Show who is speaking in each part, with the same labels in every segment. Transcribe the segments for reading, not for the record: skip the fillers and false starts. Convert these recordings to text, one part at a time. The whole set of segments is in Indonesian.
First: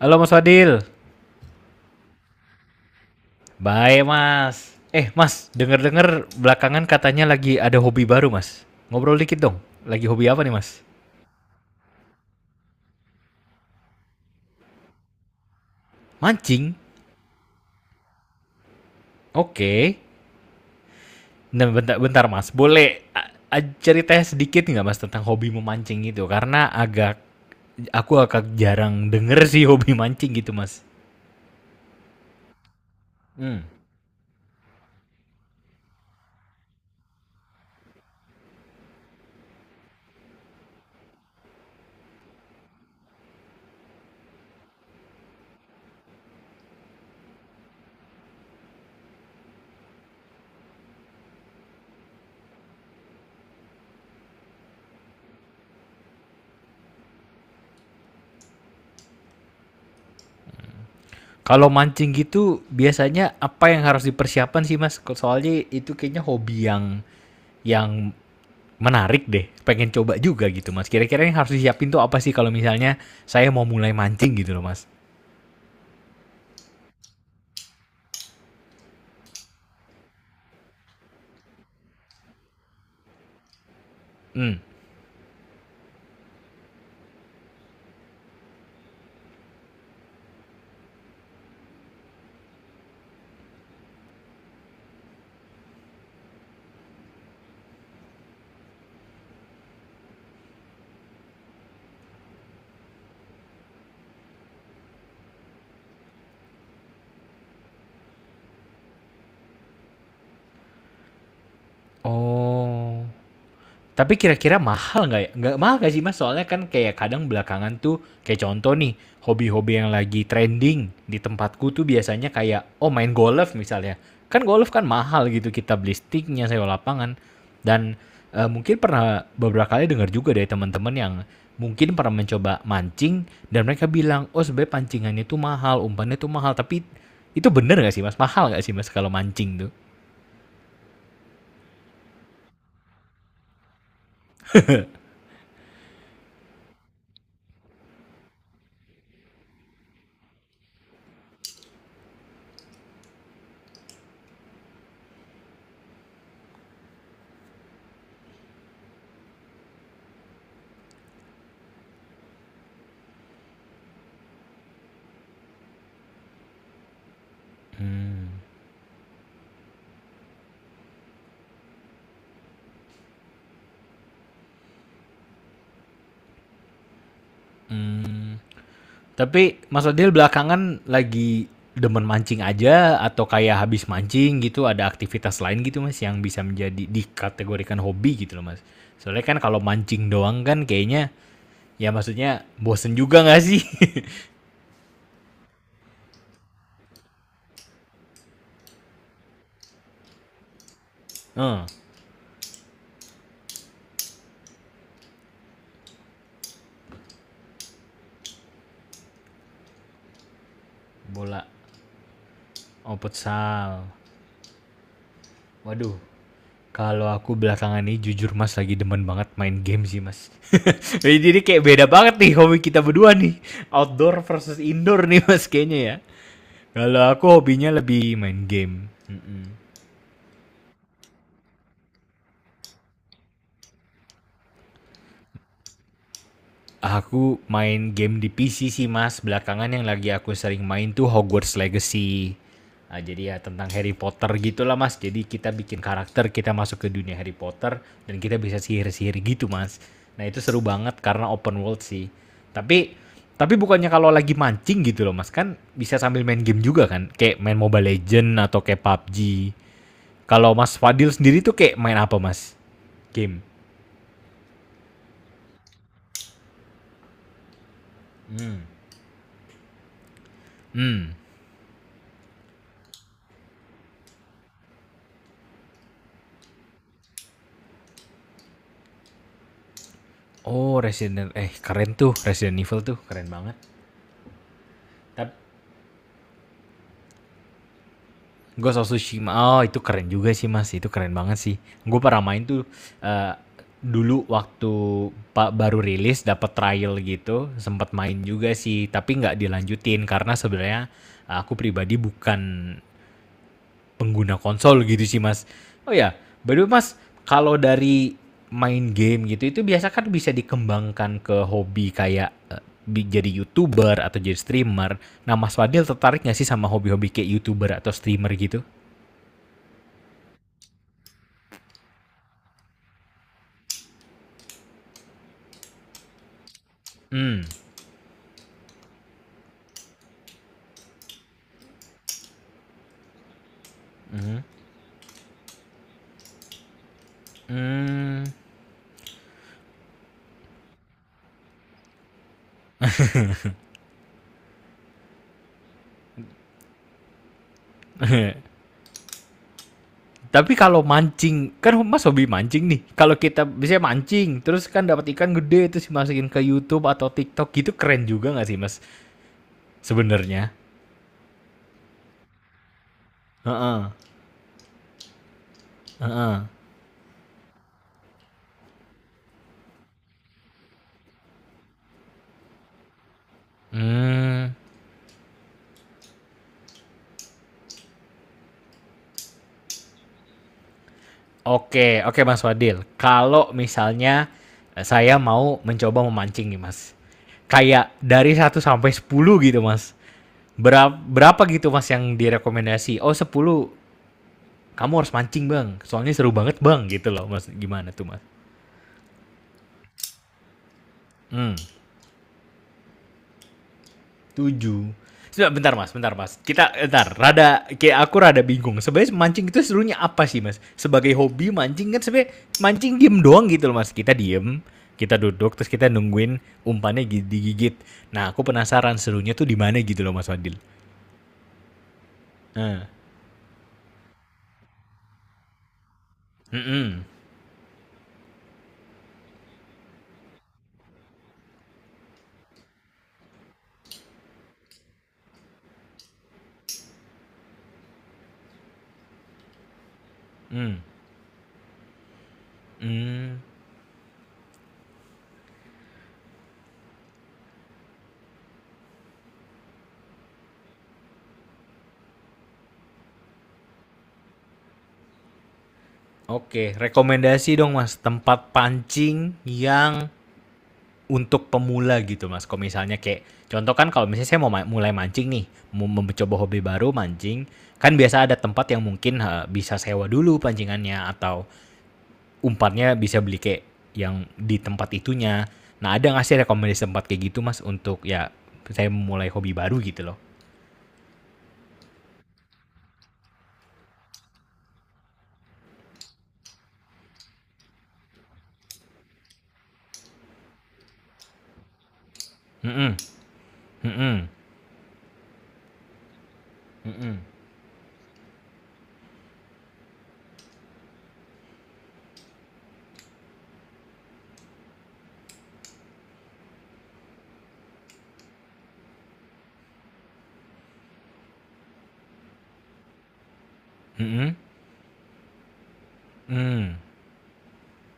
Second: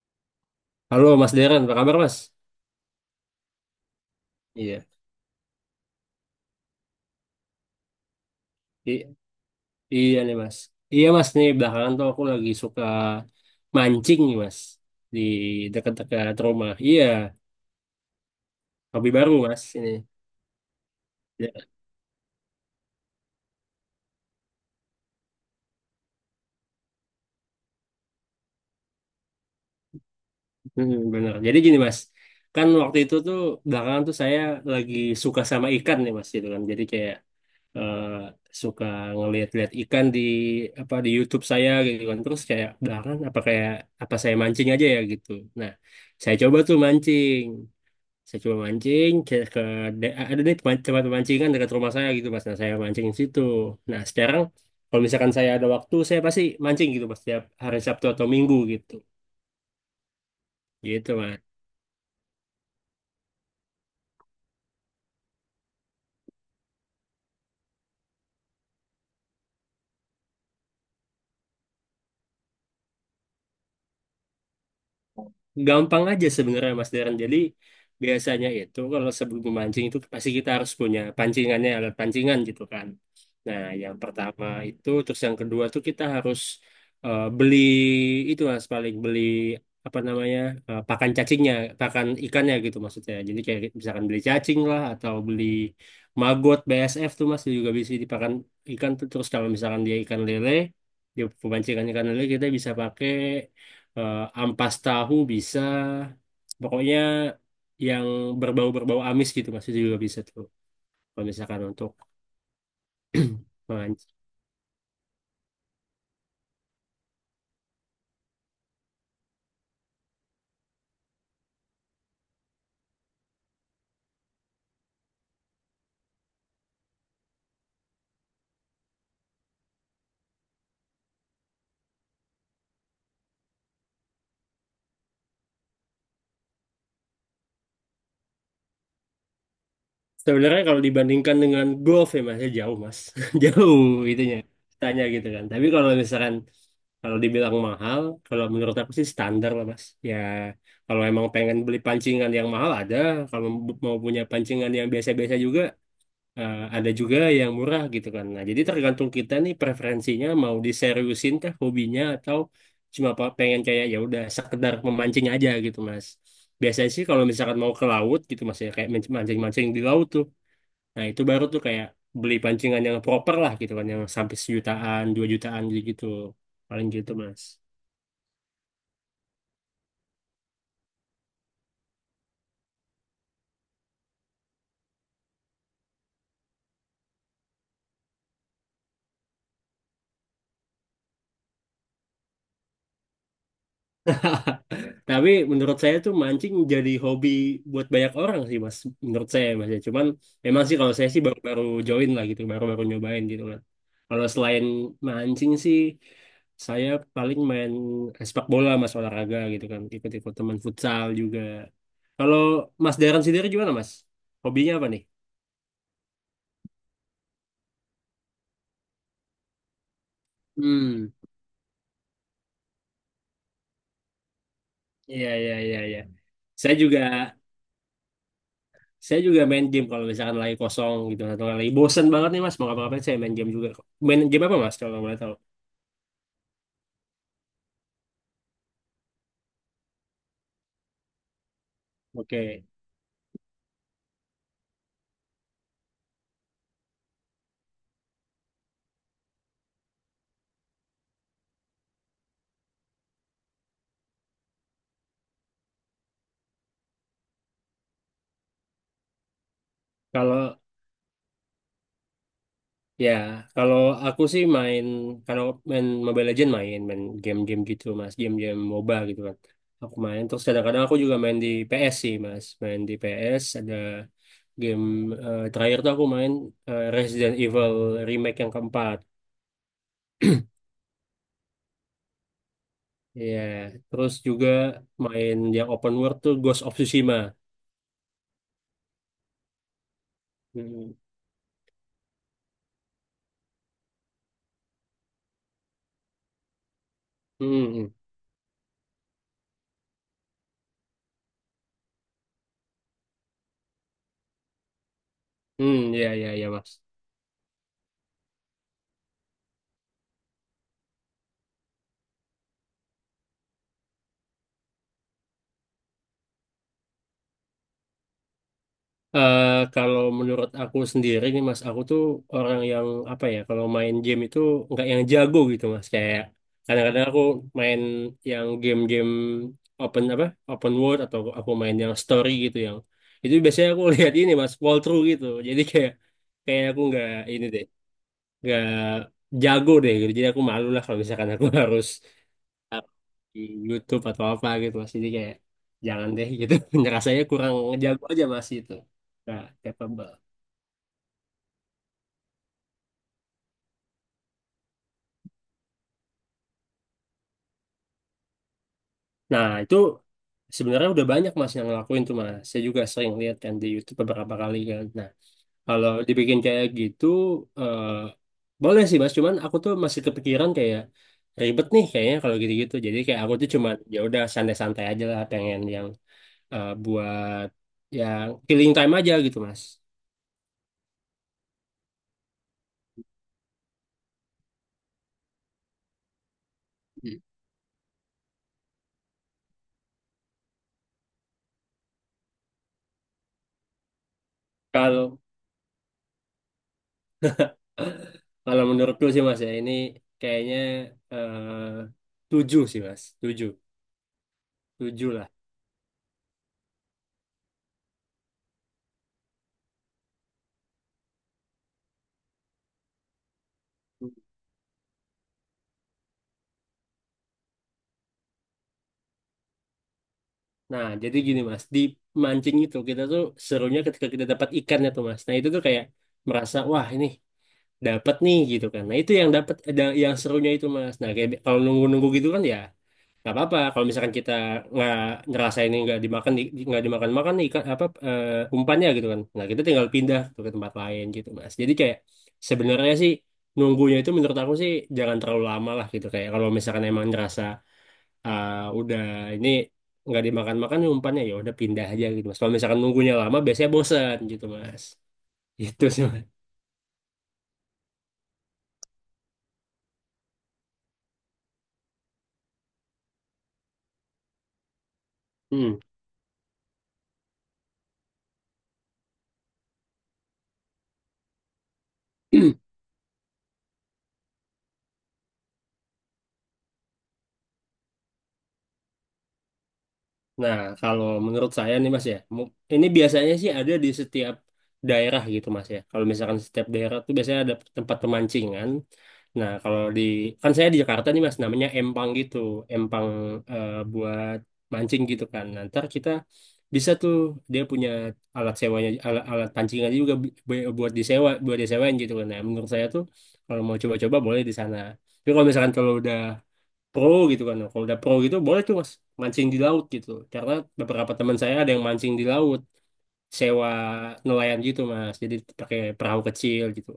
Speaker 1: Halo Mas Fadil.
Speaker 2: Halo Mas Deren, apa kabar Mas?
Speaker 1: Baik Mas. Mas,
Speaker 2: Iya,
Speaker 1: denger-denger belakangan katanya lagi ada hobi baru Mas. Ngobrol dikit dong.
Speaker 2: I-
Speaker 1: Lagi hobi apa nih Mas?
Speaker 2: iya nih Mas. Iya Mas, nih belakangan tuh aku lagi suka mancing nih Mas di
Speaker 1: Mancing.
Speaker 2: dekat-dekat rumah. Iya,
Speaker 1: Oke.
Speaker 2: hobi baru Mas ini.
Speaker 1: Nah, bentar-bentar
Speaker 2: Ya,
Speaker 1: Mas. Boleh ceritanya sedikit nggak Mas tentang hobi memancing itu? Karena aku agak jarang denger sih hobi mancing gitu Mas.
Speaker 2: hmm, bener. Jadi gini Mas,
Speaker 1: Hmm.
Speaker 2: kan waktu itu tuh belakangan tuh saya lagi suka sama ikan nih Mas gitu kan. Jadi kayak eh, suka ngelihat-lihat ikan di apa di YouTube saya gitu kan. Terus kayak belakangan apa kayak apa saya mancing aja ya gitu. Nah, saya coba tuh mancing. Saya cuma mancing ke ada nih tempat pemancingan dekat rumah saya gitu Mas. Nah saya mancing di situ. Nah sekarang kalau misalkan saya ada waktu, saya pasti mancing gitu Mas, setiap hari Sabtu atau Minggu gitu
Speaker 1: Kalau
Speaker 2: gitu
Speaker 1: mancing
Speaker 2: Mas.
Speaker 1: gitu biasanya apa yang harus dipersiapkan sih Mas? Soalnya itu kayaknya hobi yang menarik deh. Pengen coba juga gitu, Mas. Kira-kira yang harus disiapin tuh apa sih kalau misalnya saya mau mulai mancing gitu loh, Mas?
Speaker 2: Gampang aja sebenarnya Mas Darren. Jadi biasanya itu kalau sebelum memancing itu pasti kita harus punya pancingannya, alat pancingan gitu kan.
Speaker 1: Hmm.
Speaker 2: Nah, yang pertama itu, terus yang kedua tuh kita harus beli itu Mas, paling beli apa namanya pakan cacingnya, pakan ikannya gitu maksudnya. Jadi kayak misalkan beli cacing lah atau beli maggot BSF tuh Mas juga bisa dipakan ikan tuh. Terus kalau misalkan dia ikan lele, dia pemancingan ikan lele kita bisa pakai ampas tahu bisa, pokoknya yang berbau-berbau amis gitu Mas itu juga bisa tuh. Kalau misalkan untuk
Speaker 1: Oh. Tapi kira-kira mahal
Speaker 2: memancing.
Speaker 1: nggak ya? Nggak mahal nggak sih mas? Soalnya kan kayak kadang belakangan tuh kayak contoh nih hobi-hobi yang lagi trending di tempatku tuh biasanya kayak oh main golf misalnya. Kan golf kan mahal gitu kita beli sticknya sewa lapangan dan mungkin pernah beberapa kali dengar juga dari teman-teman yang mungkin pernah mencoba mancing dan mereka bilang oh sebenarnya pancingannya tuh mahal umpannya tuh mahal tapi itu bener nggak sih mas mahal nggak sih mas kalau mancing tuh
Speaker 2: Sebenarnya kalau dibandingkan dengan golf ya Mas, ya jauh Mas, jauh itunya tanya gitu kan. Tapi kalau misalkan kalau dibilang mahal, kalau menurut aku sih standar lah Mas. Ya kalau emang pengen beli pancingan yang mahal ada, kalau mau punya pancingan yang biasa-biasa juga ada juga yang murah gitu kan. Nah, jadi tergantung kita nih preferensinya mau diseriusin kah hobinya atau cuma pengen kayak ya udah sekedar memancing aja gitu, Mas. Biasanya sih kalau
Speaker 1: hmm.
Speaker 2: misalkan mau ke laut gitu Mas ya kayak mancing-mancing di laut tuh. Nah, itu baru tuh kayak beli pancingan yang proper lah gitu kan, yang sampai sejutaan, dua jutaan gitu. Paling gitu,
Speaker 1: Hmm.
Speaker 2: Mas.
Speaker 1: Tapi Mas Adil belakangan lagi demen mancing aja atau kayak habis mancing gitu ada aktivitas lain gitu Mas yang bisa menjadi dikategorikan hobi gitu loh Mas. Soalnya kan kalau mancing doang kan kayaknya ya maksudnya bosen juga nggak sih?
Speaker 2: Tapi menurut saya tuh mancing jadi hobi buat banyak orang sih Mas. Menurut saya Mas ya. Cuman
Speaker 1: Eh,
Speaker 2: memang sih kalau saya sih baru-baru join lah gitu, baru-baru nyobain gitu kan. Kalau selain mancing sih, saya paling main sepak bola Mas, olahraga gitu kan. Ikut-ikut
Speaker 1: bola
Speaker 2: teman futsal juga.
Speaker 1: oh
Speaker 2: Kalau
Speaker 1: futsal.
Speaker 2: Mas Darren sendiri gimana Mas? Hobinya apa
Speaker 1: Waduh,
Speaker 2: nih?
Speaker 1: kalau aku belakangan ini jujur Mas lagi demen banget main game sih Mas. Jadi kayak beda
Speaker 2: Hmm,
Speaker 1: banget nih hobi kita berdua nih. Outdoor versus indoor nih Mas kayaknya ya.
Speaker 2: iya iya iya iya.
Speaker 1: Kalau aku hobinya
Speaker 2: Saya juga
Speaker 1: lebih main game. Mm-mm.
Speaker 2: saya juga main game kalau misalkan lagi kosong gitu atau lagi bosen banget nih Mas, mau ngapa-ngapain saya main game juga. Main game apa Mas kalau boleh tahu?
Speaker 1: Aku main game di PC sih Mas, belakangan yang lagi aku sering main tuh Hogwarts Legacy. Ah, jadi ya
Speaker 2: Oke,
Speaker 1: tentang Harry Potter gitulah Mas. Jadi kita bikin karakter, kita masuk ke dunia Harry Potter dan kita bisa sihir-sihir gitu Mas. Nah itu seru banget karena open world sih. Tapi tapi bukannya kalau lagi mancing gitu loh Mas kan bisa sambil main game juga kan? Kayak main Mobile Legend atau kayak PUBG. Kalau Mas Fadil sendiri
Speaker 2: kalau
Speaker 1: tuh kayak main apa Mas? Game.
Speaker 2: ya kalau aku sih main karena main Mobile Legend, main main
Speaker 1: Hmm.
Speaker 2: game-game gitu Mas, game-game MOBA gitu kan. Aku
Speaker 1: Hmm.
Speaker 2: main terus kadang-kadang aku juga main di PS sih Mas, main di PS ada game terakhir tuh aku main Resident Evil Remake yang keempat.
Speaker 1: Oh, Resident eh keren tuh Resident Evil tuh keren banget.
Speaker 2: Iya, terus
Speaker 1: Tapi
Speaker 2: juga main yang open world tuh Ghost of Tsushima.
Speaker 1: Ghost of Tsushima oh itu keren juga sih Mas, itu keren banget sih.
Speaker 2: Hmm,
Speaker 1: Gue pernah main tuh eh, dulu waktu pak baru rilis dapat trial gitu, sempat main juga
Speaker 2: hmm,
Speaker 1: sih,
Speaker 2: hmm,
Speaker 1: tapi nggak dilanjutin karena sebenarnya aku pribadi bukan pengguna konsol gitu sih mas. Oh ya, by the way
Speaker 2: hmm,
Speaker 1: mas,
Speaker 2: ya ya ya
Speaker 1: kalau
Speaker 2: Mas.
Speaker 1: dari main game gitu itu biasa kan bisa dikembangkan ke hobi kayak jadi youtuber atau jadi streamer. Nah mas Fadil tertarik nggak sih sama hobi-hobi kayak youtuber atau streamer gitu?
Speaker 2: Eh, kalau menurut aku sendiri nih Mas, aku tuh orang yang apa ya, kalau main game itu nggak yang jago gitu Mas. Kayak
Speaker 1: Hmm,
Speaker 2: kadang-kadang aku main yang game-game open apa, open world atau aku main yang story gitu, yang itu biasanya aku lihat ini Mas, walkthrough gitu. Jadi kayak kayak aku nggak
Speaker 1: hmm.
Speaker 2: ini deh, nggak jago deh gitu. Jadi aku malu lah kalau misalkan aku harus taruh di YouTube atau apa gitu Mas. Jadi kayak jangan deh gitu. Rasanya kurang jago aja Mas itu. Nah,
Speaker 1: Tapi kalau
Speaker 2: capable.
Speaker 1: mancing, kan mas hobi mancing nih. Kalau kita bisa mancing, terus kan dapat ikan gede terus dimasukin ke YouTube atau TikTok gitu keren juga nggak sih mas?
Speaker 2: Nah,
Speaker 1: Sebenarnya.
Speaker 2: itu sebenarnya udah banyak Mas yang ngelakuin tuh Mas. Saya juga
Speaker 1: Heeh.
Speaker 2: sering lihat kan di YouTube beberapa kali kan. Nah, kalau dibikin kayak gitu eh boleh sih Mas, cuman aku tuh masih kepikiran kayak ribet nih kayaknya kalau gitu-gitu. Jadi kayak aku tuh
Speaker 1: Hmm.
Speaker 2: cuman ya udah santai-santai aja lah, pengen yang buat yang killing time aja gitu Mas.
Speaker 1: Oke, oke Mas Wadil. Kalau misalnya saya mau mencoba memancing nih Mas. Kayak
Speaker 2: Hmm.
Speaker 1: dari satu sampai 10 gitu Mas. Berapa, berapa gitu Mas yang direkomendasi? Oh 10, kamu harus mancing Bang. Soalnya
Speaker 2: Kalau
Speaker 1: seru banget Bang gitu loh Mas. Gimana tuh Mas?
Speaker 2: kalau menurutku sih Mas ya ini
Speaker 1: Hmm.
Speaker 2: kayaknya eh tujuh sih Mas, tujuh,
Speaker 1: Tujuh. Sebentar, bentar mas,
Speaker 2: tujuh
Speaker 1: bentar
Speaker 2: lah.
Speaker 1: mas. Kita, bentar, rada, kayak aku rada bingung. Sebenarnya mancing itu serunya apa sih mas? Sebagai hobi mancing kan sebenarnya mancing diem doang gitu loh mas. Kita diem, kita duduk, terus kita nungguin umpannya digigit. Nah aku penasaran serunya tuh di mana gitu loh mas Fadil.
Speaker 2: Nah, jadi gini Mas, di
Speaker 1: Nah,
Speaker 2: mancing itu kita tuh serunya ketika kita dapat ikannya tuh Mas. Nah, itu tuh kayak
Speaker 1: mm-mm,
Speaker 2: merasa wah ini dapat nih gitu kan. Nah, itu yang dapat yang serunya itu Mas. Nah, kayak kalau nunggu-nunggu gitu kan ya nggak apa-apa. Kalau misalkan kita nggak ngerasa ini nggak dimakan nggak dimakan makan nih ikan apa umpannya gitu kan. Nah, kita
Speaker 1: mm,
Speaker 2: tinggal pindah tuh ke tempat lain gitu Mas. Jadi kayak
Speaker 1: mm.
Speaker 2: sebenarnya sih nunggunya itu menurut aku sih jangan terlalu lama lah gitu, kayak kalau misalkan emang ngerasa ah, udah ini nggak dimakan-makan nih umpannya, ya udah pindah aja gitu Mas. Kalau misalkan nunggunya lama biasanya bosan gitu Mas.
Speaker 1: Oke,
Speaker 2: Gitu sih Mas.
Speaker 1: rekomendasi dong mas tempat pancing yang untuk pemula gitu mas. Kalau misalnya kayak contoh kan kalau misalnya saya mau mulai mancing nih, mau mencoba hobi
Speaker 2: Hmm.
Speaker 1: baru mancing, kan biasa ada tempat yang mungkin ha, bisa sewa dulu pancingannya atau umpannya bisa beli kayak yang di tempat itunya. Nah ada nggak sih rekomendasi tempat kayak gitu mas untuk ya saya mulai hobi baru gitu loh.
Speaker 2: Nah, kalau menurut saya nih Mas ya, ini biasanya sih ada di setiap daerah gitu Mas ya. Kalau misalkan setiap daerah tuh biasanya ada tempat pemancingan. Nah, kalau di kan saya di Jakarta nih Mas, namanya
Speaker 1: Mm -mm,
Speaker 2: empang gitu,
Speaker 1: mm
Speaker 2: empang
Speaker 1: -mm,
Speaker 2: buat mancing gitu kan. Nah, ntar
Speaker 1: mm
Speaker 2: kita
Speaker 1: -mm,
Speaker 2: bisa tuh dia punya alat sewanya, alat pancingannya juga buat disewa buat disewain gitu kan. Nah, menurut saya tuh kalau mau coba-coba boleh di sana. Tapi kalau misalkan kalau udah pro gitu kan. Kalau udah pro gitu boleh tuh Mas mancing di laut gitu. Karena beberapa teman saya ada yang mancing di laut,
Speaker 1: mm -mm,
Speaker 2: sewa nelayan gitu Mas. Jadi
Speaker 1: mm.
Speaker 2: pakai perahu kecil gitu.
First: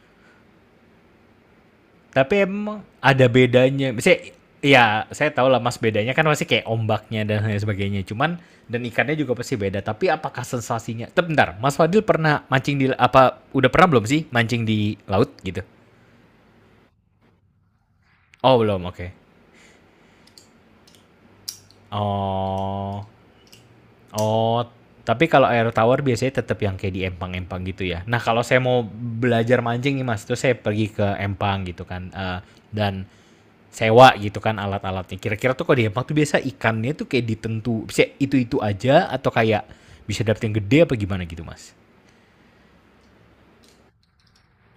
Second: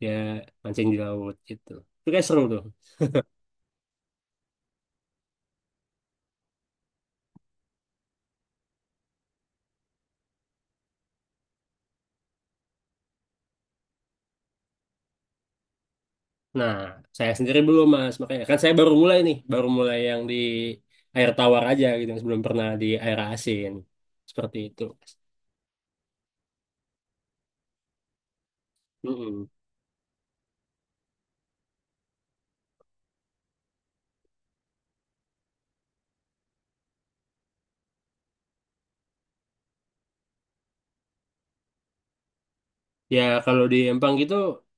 Speaker 2: Dia mancing di laut gitu. Itu kayak
Speaker 1: Tapi
Speaker 2: seru tuh.
Speaker 1: emang ada bedanya. Misalnya, ya saya tahu lah mas bedanya kan pasti kayak ombaknya dan lain sebagainya. Cuman dan ikannya juga pasti beda. Tapi apakah sensasinya? Tapi bentar, Mas Fadil pernah mancing di apa? Udah pernah belum sih mancing di laut gitu?
Speaker 2: Nah, saya sendiri belum Mas, makanya
Speaker 1: Oh
Speaker 2: kan saya
Speaker 1: belum,
Speaker 2: baru
Speaker 1: oke.
Speaker 2: mulai nih, baru mulai yang di air tawar aja gitu, yang sebelum pernah di
Speaker 1: Oh,
Speaker 2: air asin. Seperti
Speaker 1: oh.
Speaker 2: itu. Mas.
Speaker 1: Tapi kalau air tawar biasanya tetap yang kayak di empang-empang gitu ya. Nah kalau saya mau belajar mancing nih mas, itu saya pergi ke empang gitu kan. Eh, dan sewa gitu kan alat-alatnya. Kira-kira tuh kalau di Jepang tuh biasa ikannya tuh kayak ditentu bisa itu-itu aja atau kayak bisa dapet yang gede apa gimana gitu, Mas?
Speaker 2: Ya kalau di Empang gitu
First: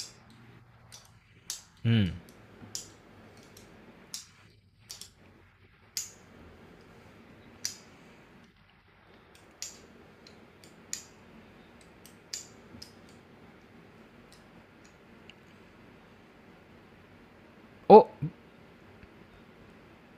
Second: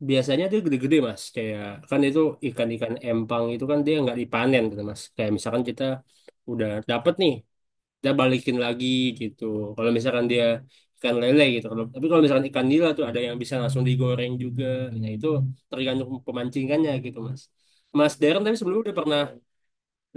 Speaker 2: biasanya dia gede-gede Mas. Kayak kan
Speaker 1: Hmm.
Speaker 2: itu ikan-ikan Empang itu kan dia nggak dipanen gitu Mas. Kayak misalkan kita udah dapet nih, kita balikin lagi gitu. Kalau misalkan dia ikan lele gitu. Kalau, tapi kalau misalkan ikan nila tuh ada yang bisa langsung digoreng juga. Nah itu tergantung pemancingannya gitu Mas.
Speaker 1: Oh,
Speaker 2: Mas Darren tapi sebelumnya udah pernah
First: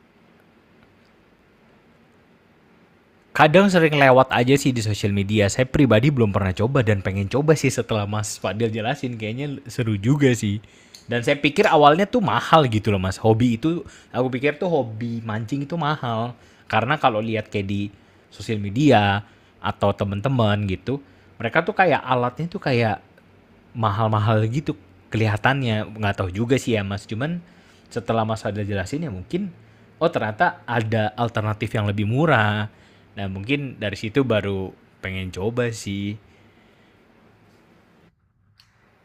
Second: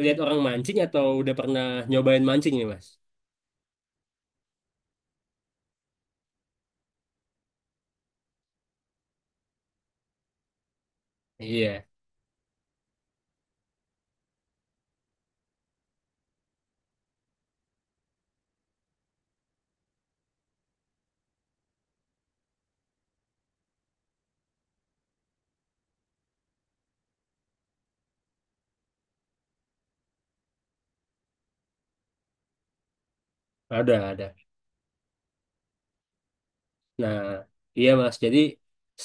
Speaker 2: lihat orang mancing atau udah pernah nyobain mancing nih Mas?
Speaker 1: kadang sering lewat aja sih di sosial media. Saya pribadi belum pernah coba dan pengen coba sih setelah Mas Fadil jelasin. Kayaknya seru juga sih. Dan saya pikir
Speaker 2: Iya,
Speaker 1: awalnya tuh mahal gitu loh mas. Hobi itu, aku pikir tuh hobi mancing itu mahal. Karena kalau lihat kayak di sosial media atau temen-temen gitu, mereka tuh kayak alatnya tuh kayak mahal-mahal gitu kelihatannya nggak tahu juga sih ya mas cuman setelah mas ada jelasin ya mungkin oh ternyata ada alternatif yang lebih murah nah mungkin dari
Speaker 2: ada
Speaker 1: situ
Speaker 2: ada.
Speaker 1: baru pengen coba sih
Speaker 2: Nah, iya Mas. Jadi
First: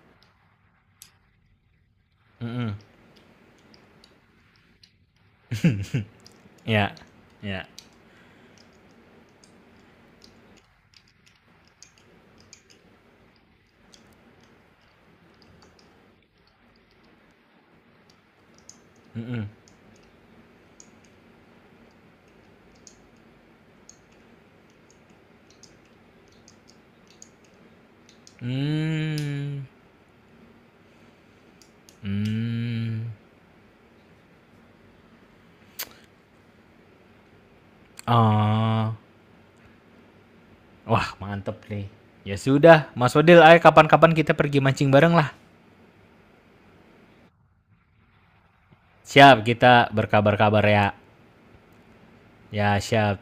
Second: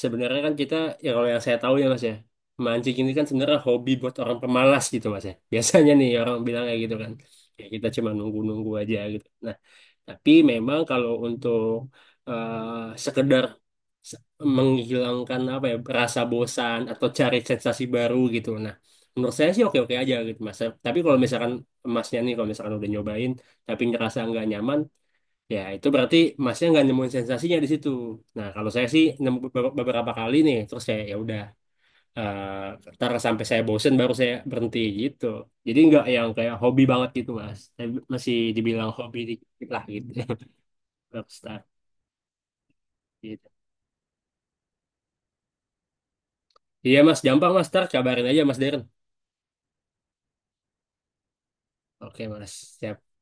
Speaker 2: sebenarnya kan kita ya kalau yang saya tahu ya Mas ya,
Speaker 1: Mm-mm.
Speaker 2: mancing ini kan sebenarnya hobi buat orang pemalas gitu Mas ya. Biasanya nih orang bilang kayak
Speaker 1: ya
Speaker 2: gitu kan. Ya
Speaker 1: ya
Speaker 2: kita cuma nunggu-nunggu aja gitu. Nah, tapi memang kalau untuk sekedar se- menghilangkan apa ya rasa bosan atau cari sensasi baru gitu. Nah, menurut
Speaker 1: Mm-mm.
Speaker 2: saya sih oke-oke aja gitu Mas. Tapi kalau misalkan Masnya nih, kalau misalkan udah nyobain tapi ngerasa nggak nyaman, ya itu berarti Masnya nggak nemuin sensasinya di situ. Nah, kalau saya sih nemu
Speaker 1: Hmm.
Speaker 2: beberapa kali nih, terus saya ya udah
Speaker 1: Hmm.
Speaker 2: ntar sampai saya bosen baru saya berhenti gitu. Jadi nggak yang kayak hobi banget gitu, Mas. Saya masih dibilang
Speaker 1: Ah.
Speaker 2: hobi dikit lah gitu.
Speaker 1: wah
Speaker 2: Baru
Speaker 1: mantep
Speaker 2: start
Speaker 1: nih ya sudah mas Odil
Speaker 2: gitu.
Speaker 1: ayo kapan-kapan kita pergi mancing bareng lah
Speaker 2: Iya, Mas, gampang Mas, ntar kabarin aja Mas Darren.
Speaker 1: siap kita berkabar-kabar ya
Speaker 2: Oke, Mas.
Speaker 1: ya
Speaker 2: Siap.
Speaker 1: siap